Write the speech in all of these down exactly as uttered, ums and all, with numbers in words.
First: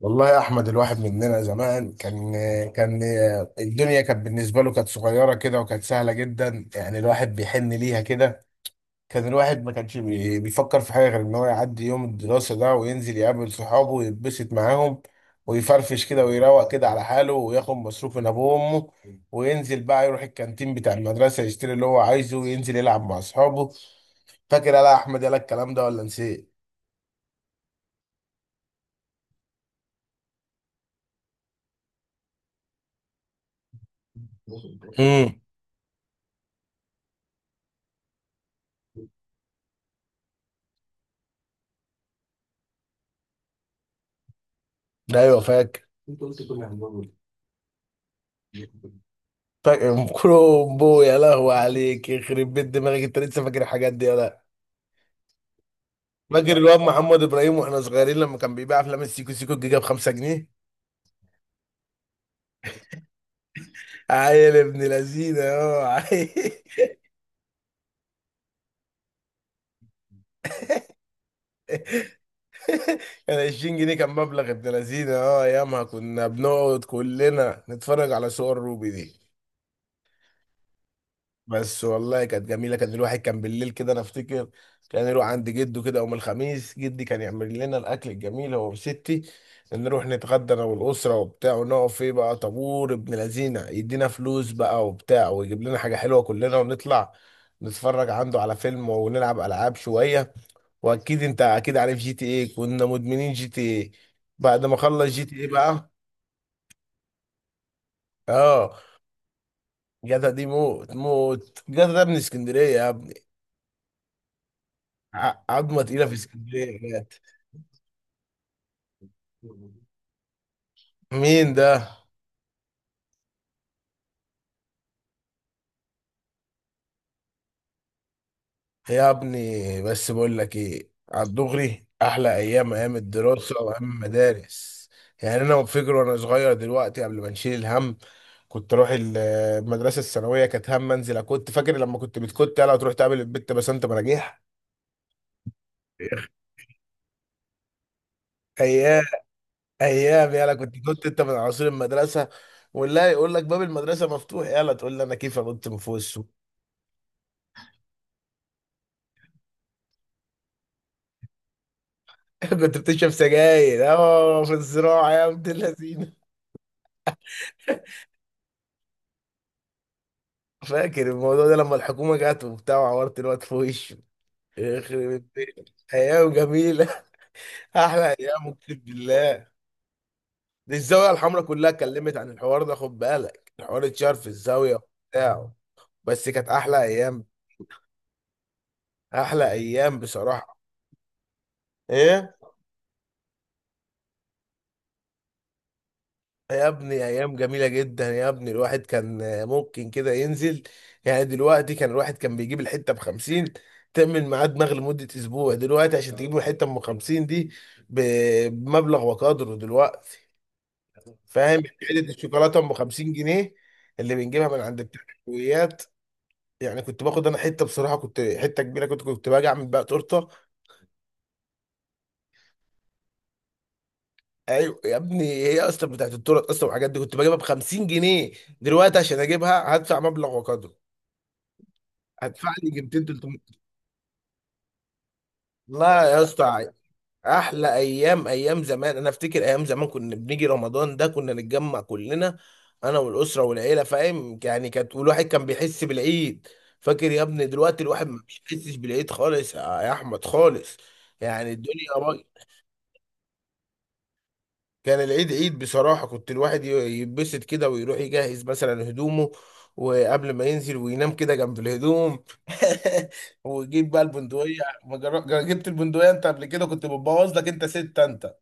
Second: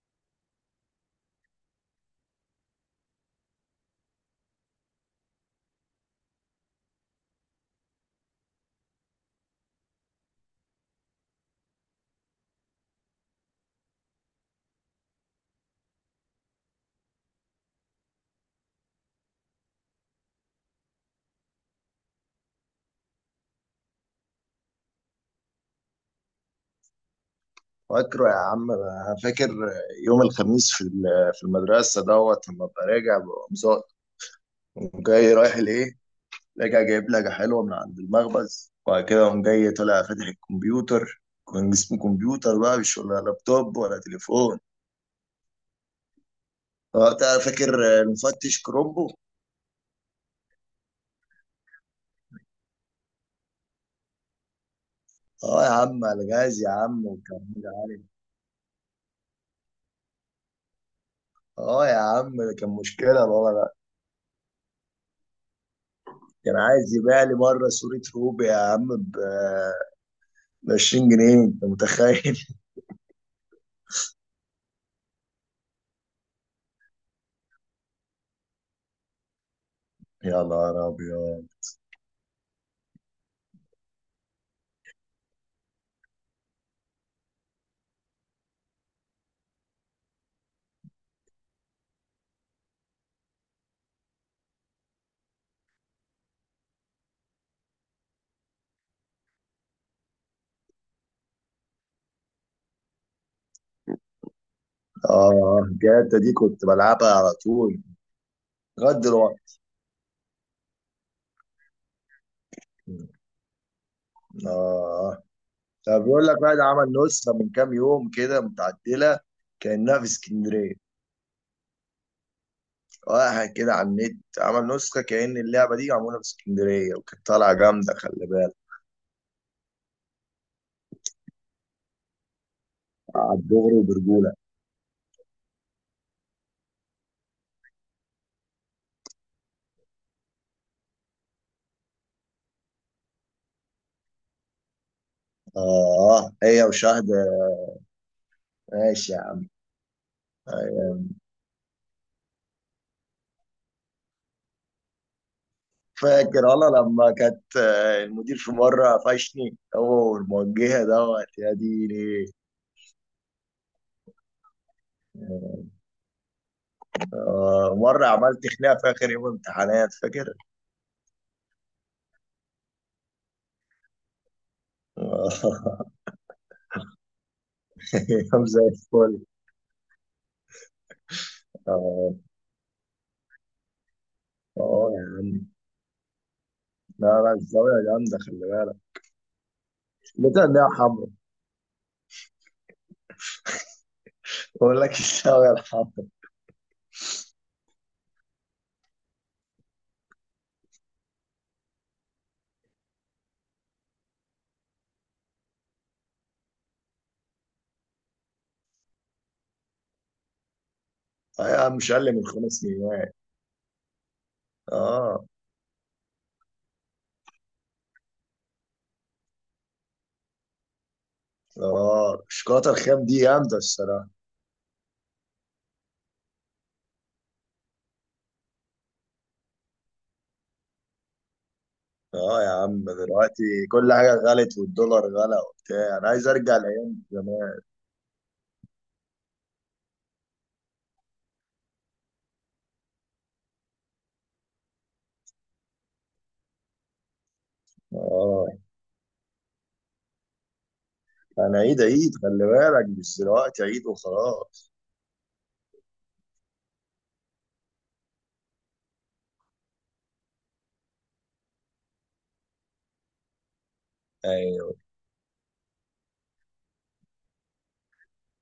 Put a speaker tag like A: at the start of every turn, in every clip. A: والله يا احمد الواحد مننا زمان كان كان الدنيا كانت بالنسبه له كانت صغيره كده وكانت سهله جدا، يعني الواحد بيحن ليها كده. كان الواحد ما كانش بي- بيفكر في حاجه غير ان هو يعدي يوم الدراسه ده وينزل يقابل صحابه ويتبسط معاهم ويفرفش كده ويروق كده على حاله وياخد مصروف من ابوه وامه، وينزل بقى يروح الكانتين بتاع المدرسه يشتري اللي هو عايزه وينزل يلعب مع اصحابه. فاكر يلا يا احمد يلا الكلام ده ولا نسيت؟
B: فاكره يا عم، أنا فاكر. يوم الخميس في ال- في المدرسه دوت لما ابقى راجع بقوم زا- قوم جاي
A: امم
B: رايح لايه. راجع جايب لجه حلوه من عند المخبز، وبعد كده قوم جاي طالع فاتح الكمبيوتر. كان اسمه كمبيوتر بقى، مش ولا لابتوب ولا تليفون.
A: ايوه فاكر.
B: وقتها فاكر المفتش كرومبو.
A: فاكر كرومبو، يا لهو عليك، يخرب بيت دماغك انت لسه فاكر الحاجات دي يا لا.
B: اه يا عم على
A: فاكر
B: جهاز يا
A: الواد
B: عم،
A: محمد
B: وكان
A: ابراهيم واحنا
B: عالي.
A: صغيرين لما كان بيبيع افلام السيكو سيكو الجيجا ب خمسة جنيه؟
B: اه يا عم ده كان مشكله بابا ده.
A: عيل ابن لذينه، اه عيل.
B: كان عايز يبيع لي مره صوره روبي يا عم ب عشرين جنيه، انت متخيل؟
A: كان عشرين جنيه كان مبلغ ابن لذينه، اه، ايامها كنا بنقعد كلنا نتفرج على صور روبي دي.
B: يا نهار أبيض.
A: بس والله كانت جميله، كان الواحد كان بالليل كده انا افتكر كان يروح عند جده كده يوم الخميس، جدي كان يعمل لنا الاكل الجميل هو وستي. نروح نتغدى انا والاسره وبتاع، ونقف فيه بقى طابور، ابن لذينه يدينا فلوس بقى وبتاع ويجيب لنا حاجه حلوه كلنا، ونطلع نتفرج عنده على فيلم ونلعب العاب شويه. واكيد انت اكيد عارف جي تي ايه، كنا مدمنين جي تي ايه. بعد ما خلص جي تي ايه
B: آه
A: بقى،
B: جاتا دي كنت بلعبها على طول،
A: اه،
B: لغاية دلوقتي.
A: جدع دي موت موت، جدع ده من اسكندريه يا ابني.
B: آه،
A: ع- عظمه
B: طب
A: تقيله في
B: بيقول لك واحد
A: اسكندريه
B: عمل
A: بجد.
B: نسخة من كام يوم كده متعدلة كأنها في اسكندرية.
A: مين ده؟
B: واحد كده على النت عمل نسخة كأن اللعبة دي معمولة في اسكندرية، وكانت طالعة جامدة خلي بالك.
A: يا ابني، بس بقول لك ايه، على الدغري احلى ايام ايام
B: على
A: الدراسه
B: الدغري
A: وايام
B: وبرجولة.
A: المدارس. يعني انا فاكر وانا صغير دلوقتي قبل ما نشيل الهم، كنت اروح ال- المدرسه الثانويه، كانت هم انزل، كنت فاكر لما كنت بتكت يلا تروح تقابل البت بسنت مراجيح.
B: آه هي وشهد.
A: ايام،
B: ماشي يا عم.
A: ايام، يلا كنت
B: أيوة.
A: كنت انت من عصير المدرسه، والله يقول لك باب المدرسه مفتوح، يلا تقول لي انا كيف انط من فوق السور.
B: فاكر والله لما كانت، آه، المدير في مرة قفشني هو والموجهة دوت يا ديني.
A: كنت بتشرب سجاير اه في الزراعة يا عبد اللذين.
B: آه، مرة عملت خناقة في آخر يوم امتحانات، فاكر؟
A: فاكر الموضوع ده لما الحكومة جت وبتاع وعورت الواد في وشه؟ يخرب
B: آه.
A: البيت أيام جميلة. أحلى
B: يوم
A: أيام
B: زي
A: أقسم
B: الفل.
A: بالله. دي الزاوية الحمراء كلها
B: اه
A: اتكلمت عن الحوار ده، خد بالك، الحوار اتشهر في الزاوية
B: آه يا عم.
A: بتاعه. بس كانت أحلى
B: لا
A: أيام.
B: لا الزاوية جامدة خلي بالك.
A: أحلى أيام
B: لقيت
A: بصراحة.
B: إن هي حمرا.
A: إيه
B: بقول لك الزاوية الحمرا.
A: يا ابني، ايام جميله جدا يا ابني، الواحد كان ممكن كده ينزل. يعني دلوقتي كان الواحد كان بيجيب الحته ب خمسين تعمل معاه دماغ لمده اسبوع. دلوقتي عشان تجيب له حته ام خمسين دي ب- بمبلغ وقدره دلوقتي.
B: آه يا
A: فاهم؟
B: عم مش
A: حته
B: أقل من خمس
A: الشوكولاته ام
B: سنين
A: خمسين جنيه اللي بنجيبها من عند بتاع
B: اه.
A: الحلويات. يعني كنت باخد انا حته، بصراحه كنت حته كبيره، كنت كنت باجي اعمل بقى تورته.
B: اه الشوكولاتة الخام دي جامدة الصراحة.
A: ايوه يا ابني، هي اصلا بتاعت التورت اصلا، والحاجات دي كنت بجيبها ب خمسين جنيه. دلوقتي عشان اجيبها هدفع مبلغ وقدره،
B: اه يا
A: هدفع لي
B: عم
A: ميتين تلتمية.
B: دلوقتي كل حاجة غلت، والدولار غلى وبتاع.
A: لا
B: أنا
A: يا
B: عايز أرجع
A: اسطى،
B: لأيام زمان.
A: احلى ايام ايام زمان. انا افتكر ايام زمان كنا بنيجي رمضان ده كنا نتجمع كلنا، انا والاسره والعيله، فاهم يعني، كانت والواحد كان بيحس بالعيد. فاكر يا ابني دلوقتي الواحد ما
B: اه.
A: بيحسش بالعيد خالص يا احمد، خالص. يعني
B: أنا عيد
A: الدنيا،
B: عيد خلي بالك، مش دلوقتي عيد وخلاص.
A: كان العيد عيد بصراحة، كنت الواحد ي- يتبسط كده ويروح يجهز مثلا هدومه، وقبل ما ينزل وينام كده جنب الهدوم. ويجيب بقى البندقية،
B: أيوه.
A: ما جر- جر- جبت البندقية انت قبل كده، كنت بتبوظ لك انت ست انت.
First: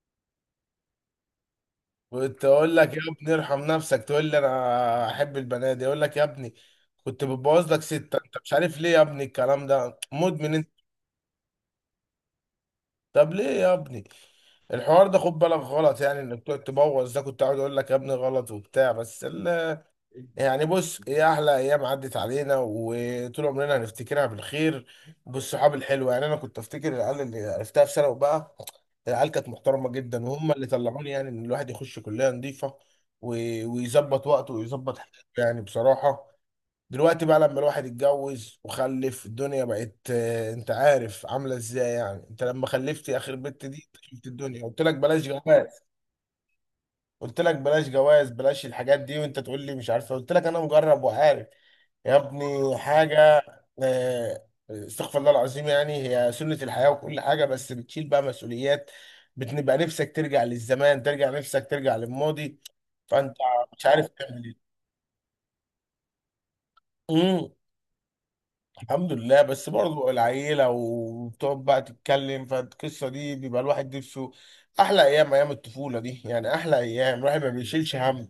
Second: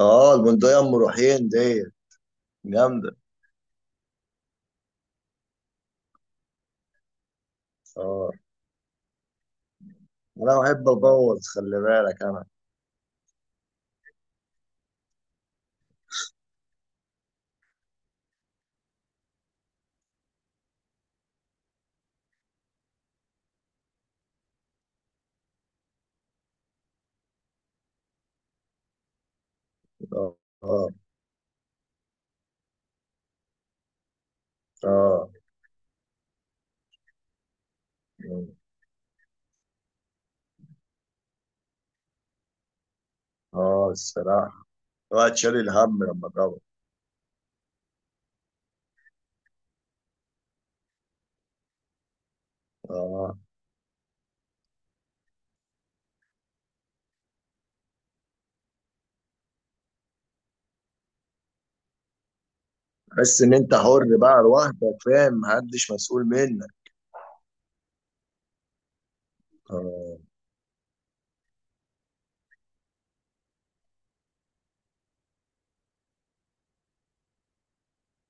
B: اه البندقية أم روحين دي
A: كنت اقول لك يا
B: جامدة.
A: ابني ارحم نفسك، تقول لي انا احب البنات، اقول لك يا ابني كنت بتبوظ لك ست
B: اه
A: انت، مش عارف ليه يا ابني الكلام ده، مدمن
B: انا
A: انت.
B: بحب ابوظ خلي بالك انا.
A: طب ليه يا ابني الحوار ده؟ خد بالك غلط، يعني انك تقعد تبوظ ده كنت عاوز اقول لك يا ابني غلط وبتاع، بس. يعني بص ايه، احلى ايام عدت علينا وطول عمرنا هنفتكرها بالخير، بالصحاب الحلوه. يعني انا كنت افتكر العيال اللي عرفتها في ثانوي بقى، العيال كانت محترمه جدا،
B: اه
A: وهم اللي
B: اه
A: طلعوني يعني ان الواحد يخش كليه نظيفه، و- ويظبط وقته ويظبط حياته
B: اه
A: يعني بصراحه. دلوقتي بقى لما الواحد اتجوز وخلف الدنيا بقت آه، انت عارف عامله ازاي يعني، انت لما خلفت اخر بنت دي
B: اه
A: شفت الدنيا.
B: الصراحة
A: قلت لك بلاش
B: الواحد شايل
A: جواز،
B: الهم لما ضرب.
A: قلت لك بلاش جواز، بلاش الحاجات دي، وانت تقول لي مش عارفه، قلت لك انا مجرب وعارف يا ابني
B: اه
A: حاجة. آه، استغفر الله العظيم، يعني هي سنة الحياة وكل حاجة، بس بتشيل بقى مسؤوليات، بتبقى نفسك ترجع للزمان، ترجع نفسك ترجع للماضي،
B: تحس
A: فأنت
B: ان انت
A: مش
B: حر
A: عارف
B: بقى
A: تعمل ايه.
B: لوحدك فاهم، محدش مسؤول منك.
A: امم الحمد لله، بس برضه
B: اه
A: العيلة وبتقعد بقى تتكلم فالقصة دي بيبقى الواحد نفسه. أحلى أيام أيام الطفولة دي، يعني أحلى أيام الواحد ما بيشيلش هم.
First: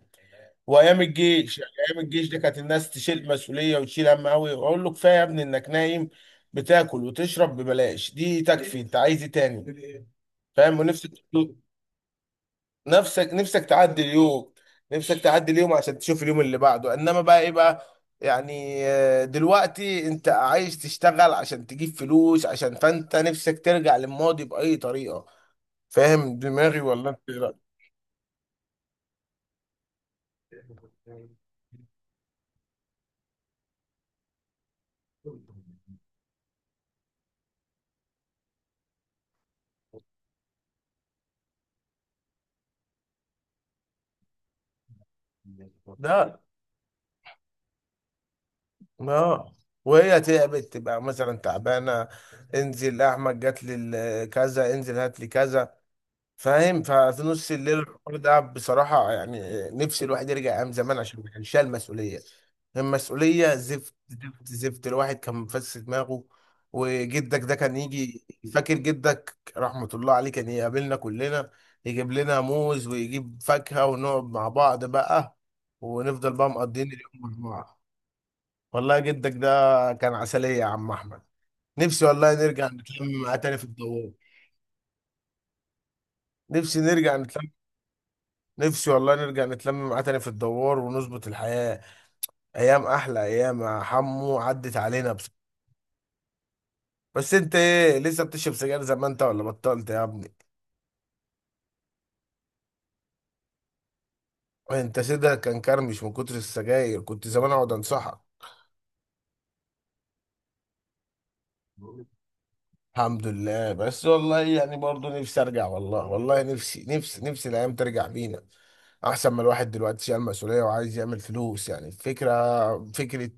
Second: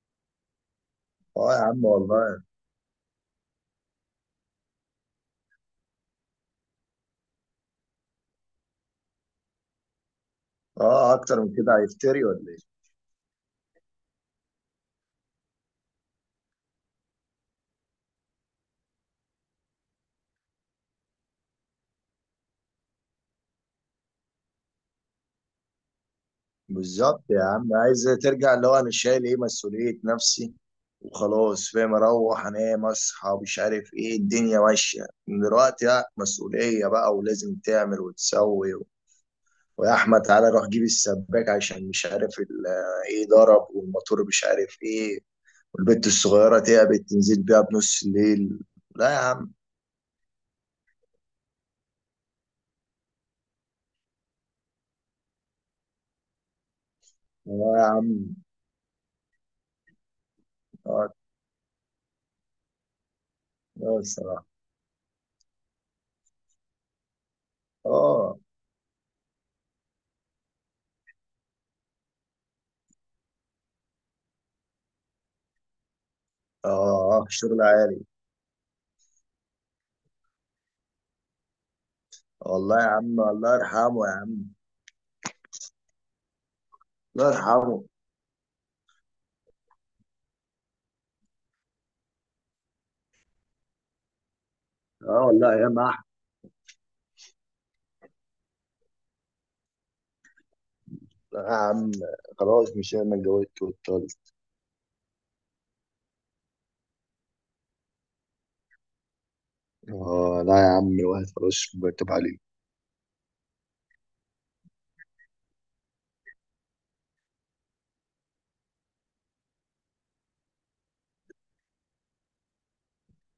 A: وايام
B: اه
A: الجيش،
B: يا
A: يعني
B: عم
A: ايام الجيش دي
B: والله.
A: كانت الناس تشيل مسؤوليه وتشيل هم قوي، اقول له كفايه يا ابني انك نايم بتاكل وتشرب ببلاش، دي تكفي، انت عايز ايه تاني؟ فاهم، ونفسك،
B: اه اكتر من كده هيفتري ولا ايه؟
A: نفسك، نفسك تعدي اليوم، نفسك تعدي اليوم عشان تشوف اليوم اللي بعده. انما بقى ايه بقى يعني، آه، دلوقتي انت عايز تشتغل عشان تجيب فلوس عشان فانت نفسك ترجع للماضي باي طريقه. فاهم دماغي ولا انت
B: بالظبط
A: إيه
B: يا
A: رأيك؟
B: عم، عايز ترجع اللي هو انا شايل ايه؟ مسؤولية نفسي وخلاص، فاهم؟ اروح انام اصحى مش عارف ايه. الدنيا ماشية من دلوقتي لا مسؤولية بقى، ولازم تعمل وتسوي. ويا احمد تعالى روح جيب السباك عشان مش عارف ال- ايه ضرب، والموتور مش عارف ايه، والبت
A: ده
B: الصغيره تعبت تنزل بيها بنص الليل. لا يا عم.
A: اه. وهي تعبت تبقى مثلا تعبانه، انزل احمد جات لي ال- كذا، انزل هات لي كذا. فاهم؟ ففي نص
B: لا
A: الليل
B: يا
A: الحوار
B: عم.
A: ده بصراحه، يعني نفسي الواحد يرجع ايام زمان
B: اه.
A: عشان ما كانش شايل المسؤوليه. المسؤوليه زفت
B: اه الصراحه.
A: زفت زفت، الواحد كان مفس دماغه. وجدك ده كان يجي.
B: اه.
A: فاكر جدك رحمه الله عليه كان يقابلنا كلنا، يجيب لنا موز ويجيب فاكهه، ونقعد مع بعض بقى ونفضل بقى مقضيين اليوم
B: اه
A: مع
B: شغل
A: بعض.
B: عالي.
A: والله جدك ده كان عسلية يا عم أحمد. نفسي والله نرجع
B: والله يا عم
A: نتلم معاه
B: الله
A: تاني في
B: يرحمه
A: الدوار.
B: يا عم.
A: نفسي نرجع
B: الله
A: نتلم.
B: يرحمه.
A: نفسي والله نرجع نتلم معاه تاني في الدوار ونظبط الحياة. أيام، أحلى أيام يا حمو عدت علينا،
B: اه
A: بس.
B: والله يا ما أحمد.
A: بس أنت إيه، لسه بتشرب سجاير زي ما أنت ولا بطلت يا ابني؟
B: لا يا عم، خلاص مش انا اتجوزت واتطلقت.
A: أنت سيدها كان كرمش من كتر السجاير، كنت زمان أقعد أنصحك.
B: اه لا يا عم، الواحد خلاص مرتب عليه.
A: الحمد لله، بس والله يعني برضه نفسي ارجع، والله والله نفسي، نفسي، نفسي الايام ترجع بينا، احسن ما الواحد دلوقتي شايل مسؤوليه وعايز يعمل فلوس. يعني الفكره، فكره،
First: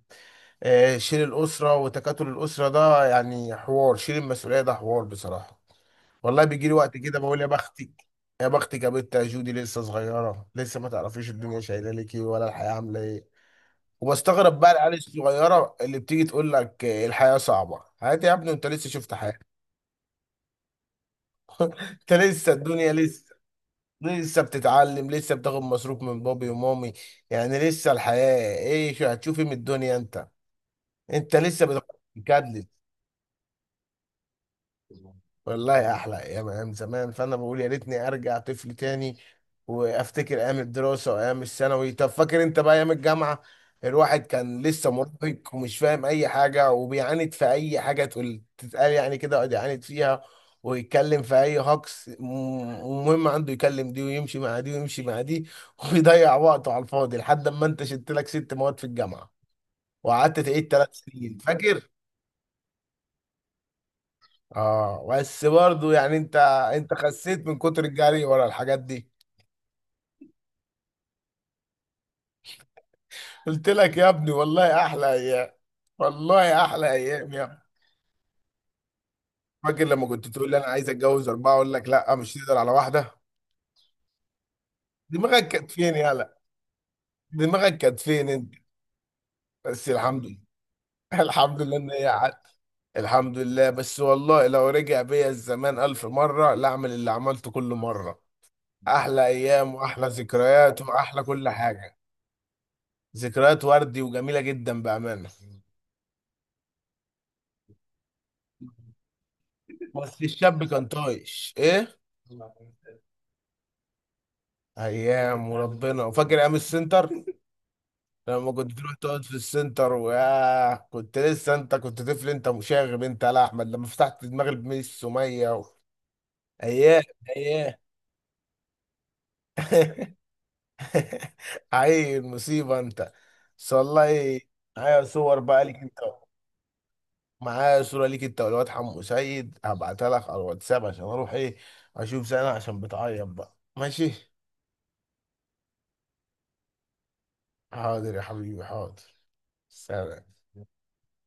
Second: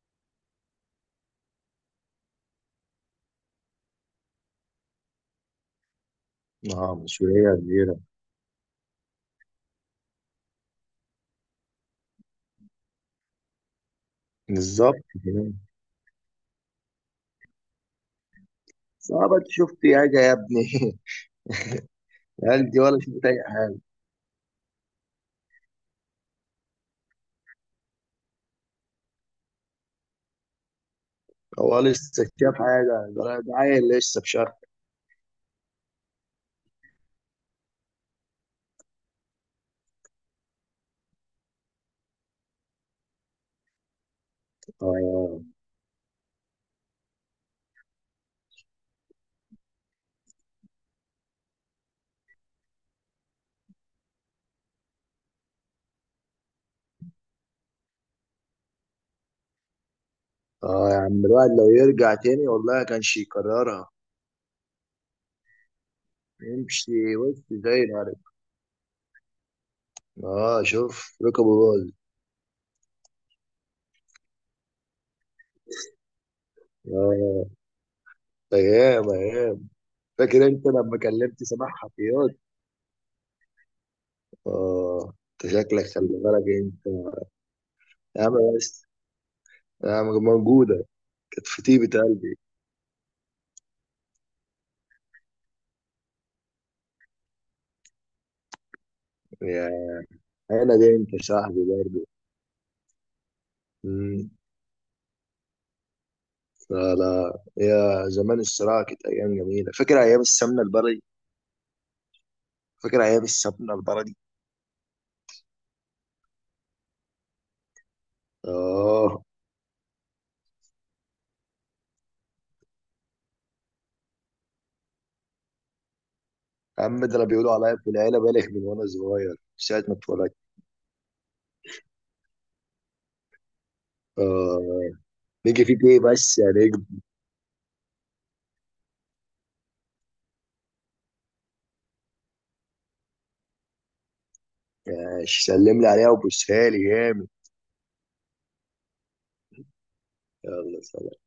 A: آه، شيل الاسره وتكاتل الاسره ده، يعني حوار شيل المسؤوليه ده حوار بصراحه. والله بيجي لي
B: اه
A: وقت كده بقول يا
B: مسؤوليه
A: بختك،
B: كبيره.
A: يا بختك يا بنت يا جودي، لسه صغيره، لسه ما تعرفيش الدنيا شايله لك ايه ولا الحياه عامله ايه. وبستغرب بقى العيال
B: بالظبط كده.
A: الصغيره اللي بتيجي تقول لك آه، الحياه صعبه. حياتي يا ابني انت لسه شفت حياه؟
B: صعبة شفت حاجة يا ابني.
A: انت لسه
B: قال دي
A: الدنيا
B: ولا شفت
A: لسه،
B: اي حاجه.
A: لسه بتتعلم، لسه بتاخد مصروف من بابي ومامي، يعني لسه الحياة ايه، شو هتشوفي من الدنيا انت؟ انت لسه
B: هو لسه شاف
A: بتجدد.
B: حاجه؟ ده ده عيل لسه في شرق.
A: والله احلى ايام ايام زمان، فانا بقول يا ريتني ارجع طفل تاني، وافتكر ايام الدراسه وايام الثانوي. طب فاكر انت بقى ايام الجامعه، الواحد كان لسه مراهق
B: اه.
A: ومش فاهم اي حاجه، وبيعاند في اي حاجه تقول تتقال، يعني كده يقعد يعاند فيها ويتكلم في اي هجص، م- ومهم عنده يكلم دي ويمشي مع دي ويمشي مع دي. ويضيع وقته على الفاضي لحد ما انت شلت لك ست مواد في الجامعه، وقعدت تعيد
B: اه
A: ثلاث
B: يا عم
A: سنين
B: الواحد لو
A: فاكر.
B: يرجع تاني والله كانش يكررها.
A: اه بس برضه يعني انت، انت
B: يمشي بص
A: خسيت من
B: زي
A: كتر
B: العرب.
A: الجري ورا الحاجات دي.
B: اه شوف ركبه باظ.
A: قلت لك يا ابني والله احلى ايام، والله احلى ايام يا
B: اه
A: ابني.
B: ايام ايام.
A: فاكر لما كنت
B: فاكر
A: تقول لي انا
B: انت
A: عايز
B: لما
A: اتجوز
B: كلمت
A: اربعه،
B: سماح
A: اقول لك لا
B: حفيظ؟
A: مش تقدر على واحده.
B: اه.
A: دماغك
B: انت
A: كانت
B: شكلك
A: فين
B: خلي
A: يالا؟
B: بالك انت.
A: دماغك كانت
B: يا
A: فين
B: عم
A: انت؟
B: بس.
A: بس
B: يا عم
A: الحمد لله.
B: موجوده. كانت
A: الحمد
B: في
A: لله ان
B: طيبه
A: هي
B: قلبي.
A: عدت. الحمد لله، بس والله لو رجع بيا الزمان الف مره لا اعمل اللي عملته كل مره. احلى
B: يا
A: ايام واحلى
B: انا
A: ذكريات
B: دي انت
A: واحلى كل
B: صاحبي
A: حاجه، ذكريات وردي
B: برضه.
A: وجميله جدا بامانه.
B: لا لا يا زمان، الصراع كانت أيام جميلة. فاكر
A: بس
B: أيام السمنة
A: الشاب كان
B: البلدي؟
A: طايش ايه.
B: فاكر أيام السمنة البلدي.
A: ايام وربنا. وفاكر ايام السنتر لما كنت تروح تقعد
B: آه
A: في السنتر وياه، كنت لسه انت كنت طفل، انت مشاغب انت يا لا احمد، لما فتحت دماغ الميس سميه و...
B: يا
A: ايام،
B: عم ده أنا بيقولوا
A: ايام.
B: عليا في العيلة بالغ من وأنا صغير، مش ساعة ما اتولدت.
A: عيل مصيبه انت. بس والله
B: آه
A: معايا صور
B: نيجي
A: بقى ليك
B: فيك
A: انت،
B: إيه بس يا نجم.
A: معايا صوره ليك انت والواد حمو سيد، هبعتها لك على الواتساب. عشان اروح ايه اشوف سنه عشان بتعيط بقى، ماشي.
B: آه، سلم لي عليها وبوسها لي جامد.
A: حاضر يا حبيبي حاضر. سلام.
B: يلا.